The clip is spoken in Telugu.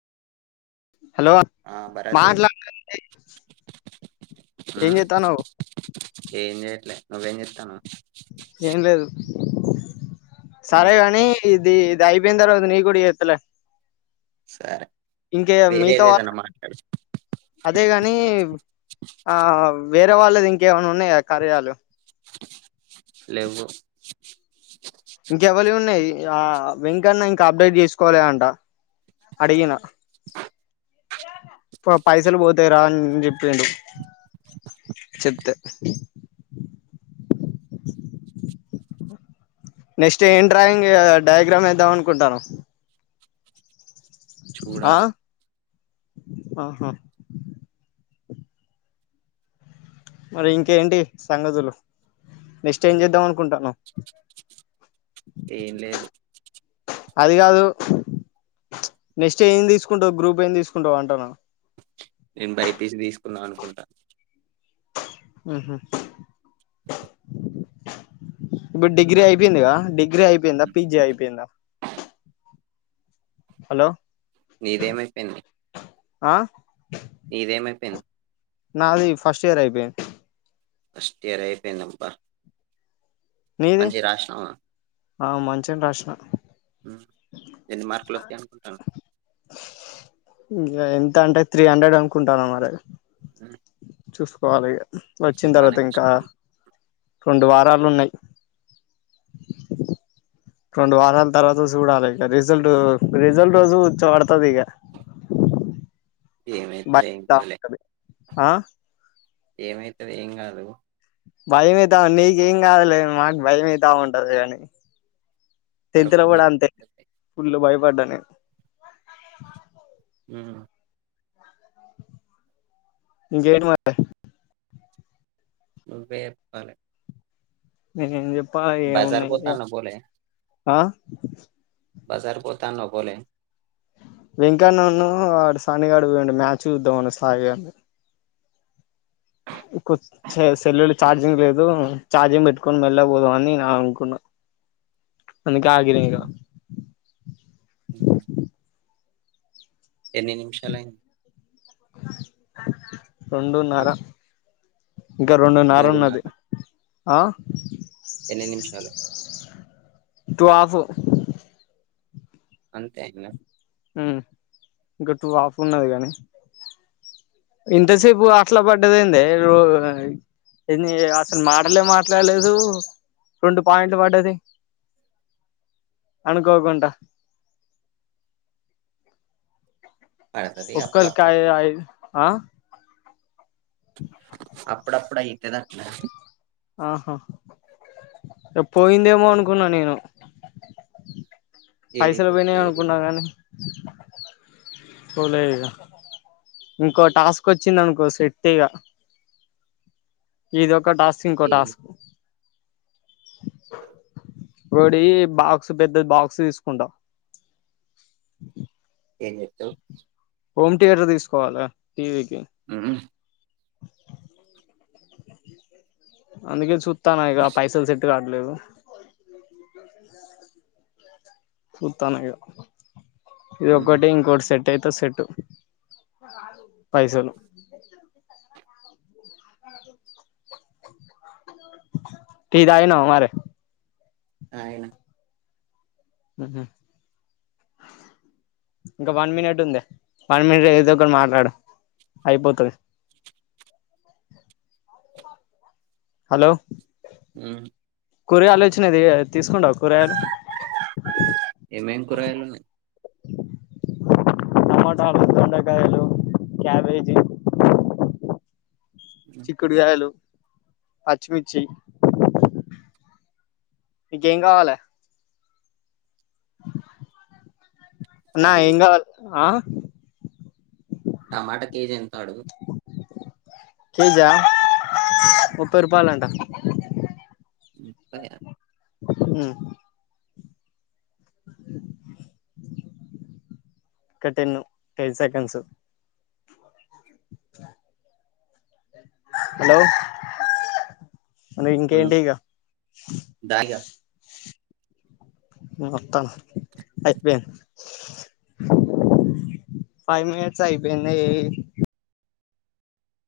హలో ఆ భరతు మాట్లా [unintelligible] ఏం ఉమ్ చెత్తన్నావు ఏం చెయ్యట్లే నువ్వేం చెత్తన్నావు ఏం లేదు సరే ఉమ్ కాని ఇ ది ఇది అయిపోయిన తర్వాత నీకు కూడా చెత్తలే సరే ఇంకే మీతో వేరేది ఏదన్నా మాట్లాడు అదేగాని ఆ వేరే వాళ్ళది ఇంకేమనా ఉన్నాయా కార్యా లో లెవ్వు ఇగ వెంకన్న ఇంకా అప్డేట్ చేసుకోలే అంట అడిగిన పైసలు పోతాయి రా అన్ చెప్పిండు చెప్తే నెక్స్ట్ ఏం డ్రాయింగ్ డయాగ్రామ్ వేద్దాం అనుకుంటన్నవ చూడాలె ఆహా మరి ఇంకేంటి సంగతులు నెక్స్ట్ ఏం చేద్దాం అనుకుంటానవ్ ఎం లేదు అది గాదు నెక్స్ట్ ఏం తీసుకుంటావు గ్రూప్ ఏం తీసుకుంటావ్ అంటన నేను బైపీసి తీసుకుందాం అనుకుంట ఉహ్మ ఇప్పుడు డిగ్రీ అయిపోయిందిగా డిగ్ డిగ్రీ అయిపోయిందా ఉమ్, పిజి అయిపోయిందా హలో నీదేమైపోయింది ఆ ఎదేమైపోయింది నాది ఫస్ట్ ఇయర్ అయిపోయింది ఫస్ట్ ఇయర్ అయిపోయింది అబ్బ నీది మంచిగ రాష్ణవ ఆ మంచిం రష్ణా మ్మ్ ఎన్ని మార్కులు వత్తయి అనుకుంటాను తాంటే త్రీ హండ్రెడ్ అనుకుంటన్న మరి ఆ చూసుకోవాలి ఇగ వచ్చిన తర్వాత ఇంకా రెండు వా సార్లు ఉన్నాయి రెండు వారాల తర్వాత చూడాలి. ఇక రిజల్ట్ రిజల్ట్ రోజు కూచో పడుతది ఇక. ఏమైతది ఏం [unintelligible] ఆ ఏమైతుంది ఏం కాదు. భయమయాతుంది, నీకేం కాదులే మాకు భయమవుతా ఉంటది కాని తంతర వరకు నీ కూడాడ అంతే ఫులు బా వడ్డనే అ ఇక ఏడు మట ను్వే పాల నిజం చెప్పు ప్ప ఏ ఉన్నాయిక పోతాన్నావ్ ఆ బజారుకు పోతన్నవ్ పోలె వెంకన్న వాడు, సన్ని గాడు పోడు మ్యాచ్ చూద్దాం సాయిగాని సెల్లలు చార్జింగ్ లేదు. చార్జింగ్ పెట్టుకుని మెళ్లగ పోదాంని అనుకున్నా. అందుకి ఆగలేయింకా ఉమ్ ఉమ్. ఎన్ని నిమిషాలయింది. [unintelligible] ఆ రెండున్నర ఇంకా రెండున్నర ఉన్నది. మూడున్నర ఆ ఎన్ని నిమిషాలు టూ హాఫ్ అంతే అయినా ఇంక టటు ఆఫ్ ఉన్నది కాగానీ ఇంతసేపు అట్లా పడ్డద అంది. అసలు మాటలే మాట్లాడలేదు రెండు పాయింట్లు పడ్డది అనుకోకుండా. పడతది అప్పుడప్పుడు ఒకరకై అట్లా ఆ అప్పుడప్పుడు అయితదట్ల ఆహా, రేపు పోయిందేమో అనుకున్నా నేను. పైసలు పోయినా ఏడిపోతది ఏడి అనుకున్నా కానీ. పోలాయిగా, ఇంకో టాస్క్ వచ్చిందినుకో సెట్టేయిగా ఇదొక్క ఒకటాస్క్, ఏం ఇంకోటాస్క్ ఒకటి బాక్స్, పెద్దది బాక్స్ తీసుకుంటా. ఎంచెత్తవ్ హోమ్ థియేటర్ తీసుకోవాలే టీవీకి ఉమ్ అందుకే చూ త్ చూస్తున్న ఇగ పైసలు సెట్ తే రావట్లేదు సూత్తన్న ఇగ ఉమ్ ఇదోక్కటి, ఇంకోటి సెట్ తేతే సెట్టు, పైసలు టీ తాగినావ మరి తాగిన హ్మ్ హు ఇంకా వన్ మినిట్ ఉంది వన్ మినిట్ ఏదో ఒక మాట్లాడు అయిపోతది హలో మ్మ్ కూరగాయలు వచ్చినది తీసుకుంటవ కూరగాయలు ఏమేం కూరగాయలున్నాయి టమాటలు, దొండకాయలు, క్యాబేజీ చిక్కుడుగాయలు పచ్చిమిర్చి నీకేం కావాలే అన్నా అవి ఏం కావాలే, ఆ టమాటా కేజీ ఎంత అడుగు? కేజా ముప్పై రూపాయలంట ముప్పై ఆ హ్మ్ ఒక టెన్ను టెన్ సెకండ్స్ హలో అరె ఉమ్ ఇంకేంటిగ దా ఇగ ఆతన్న అయిపోయింది ఫైవ్ మినిట్స్ ఐపోయింది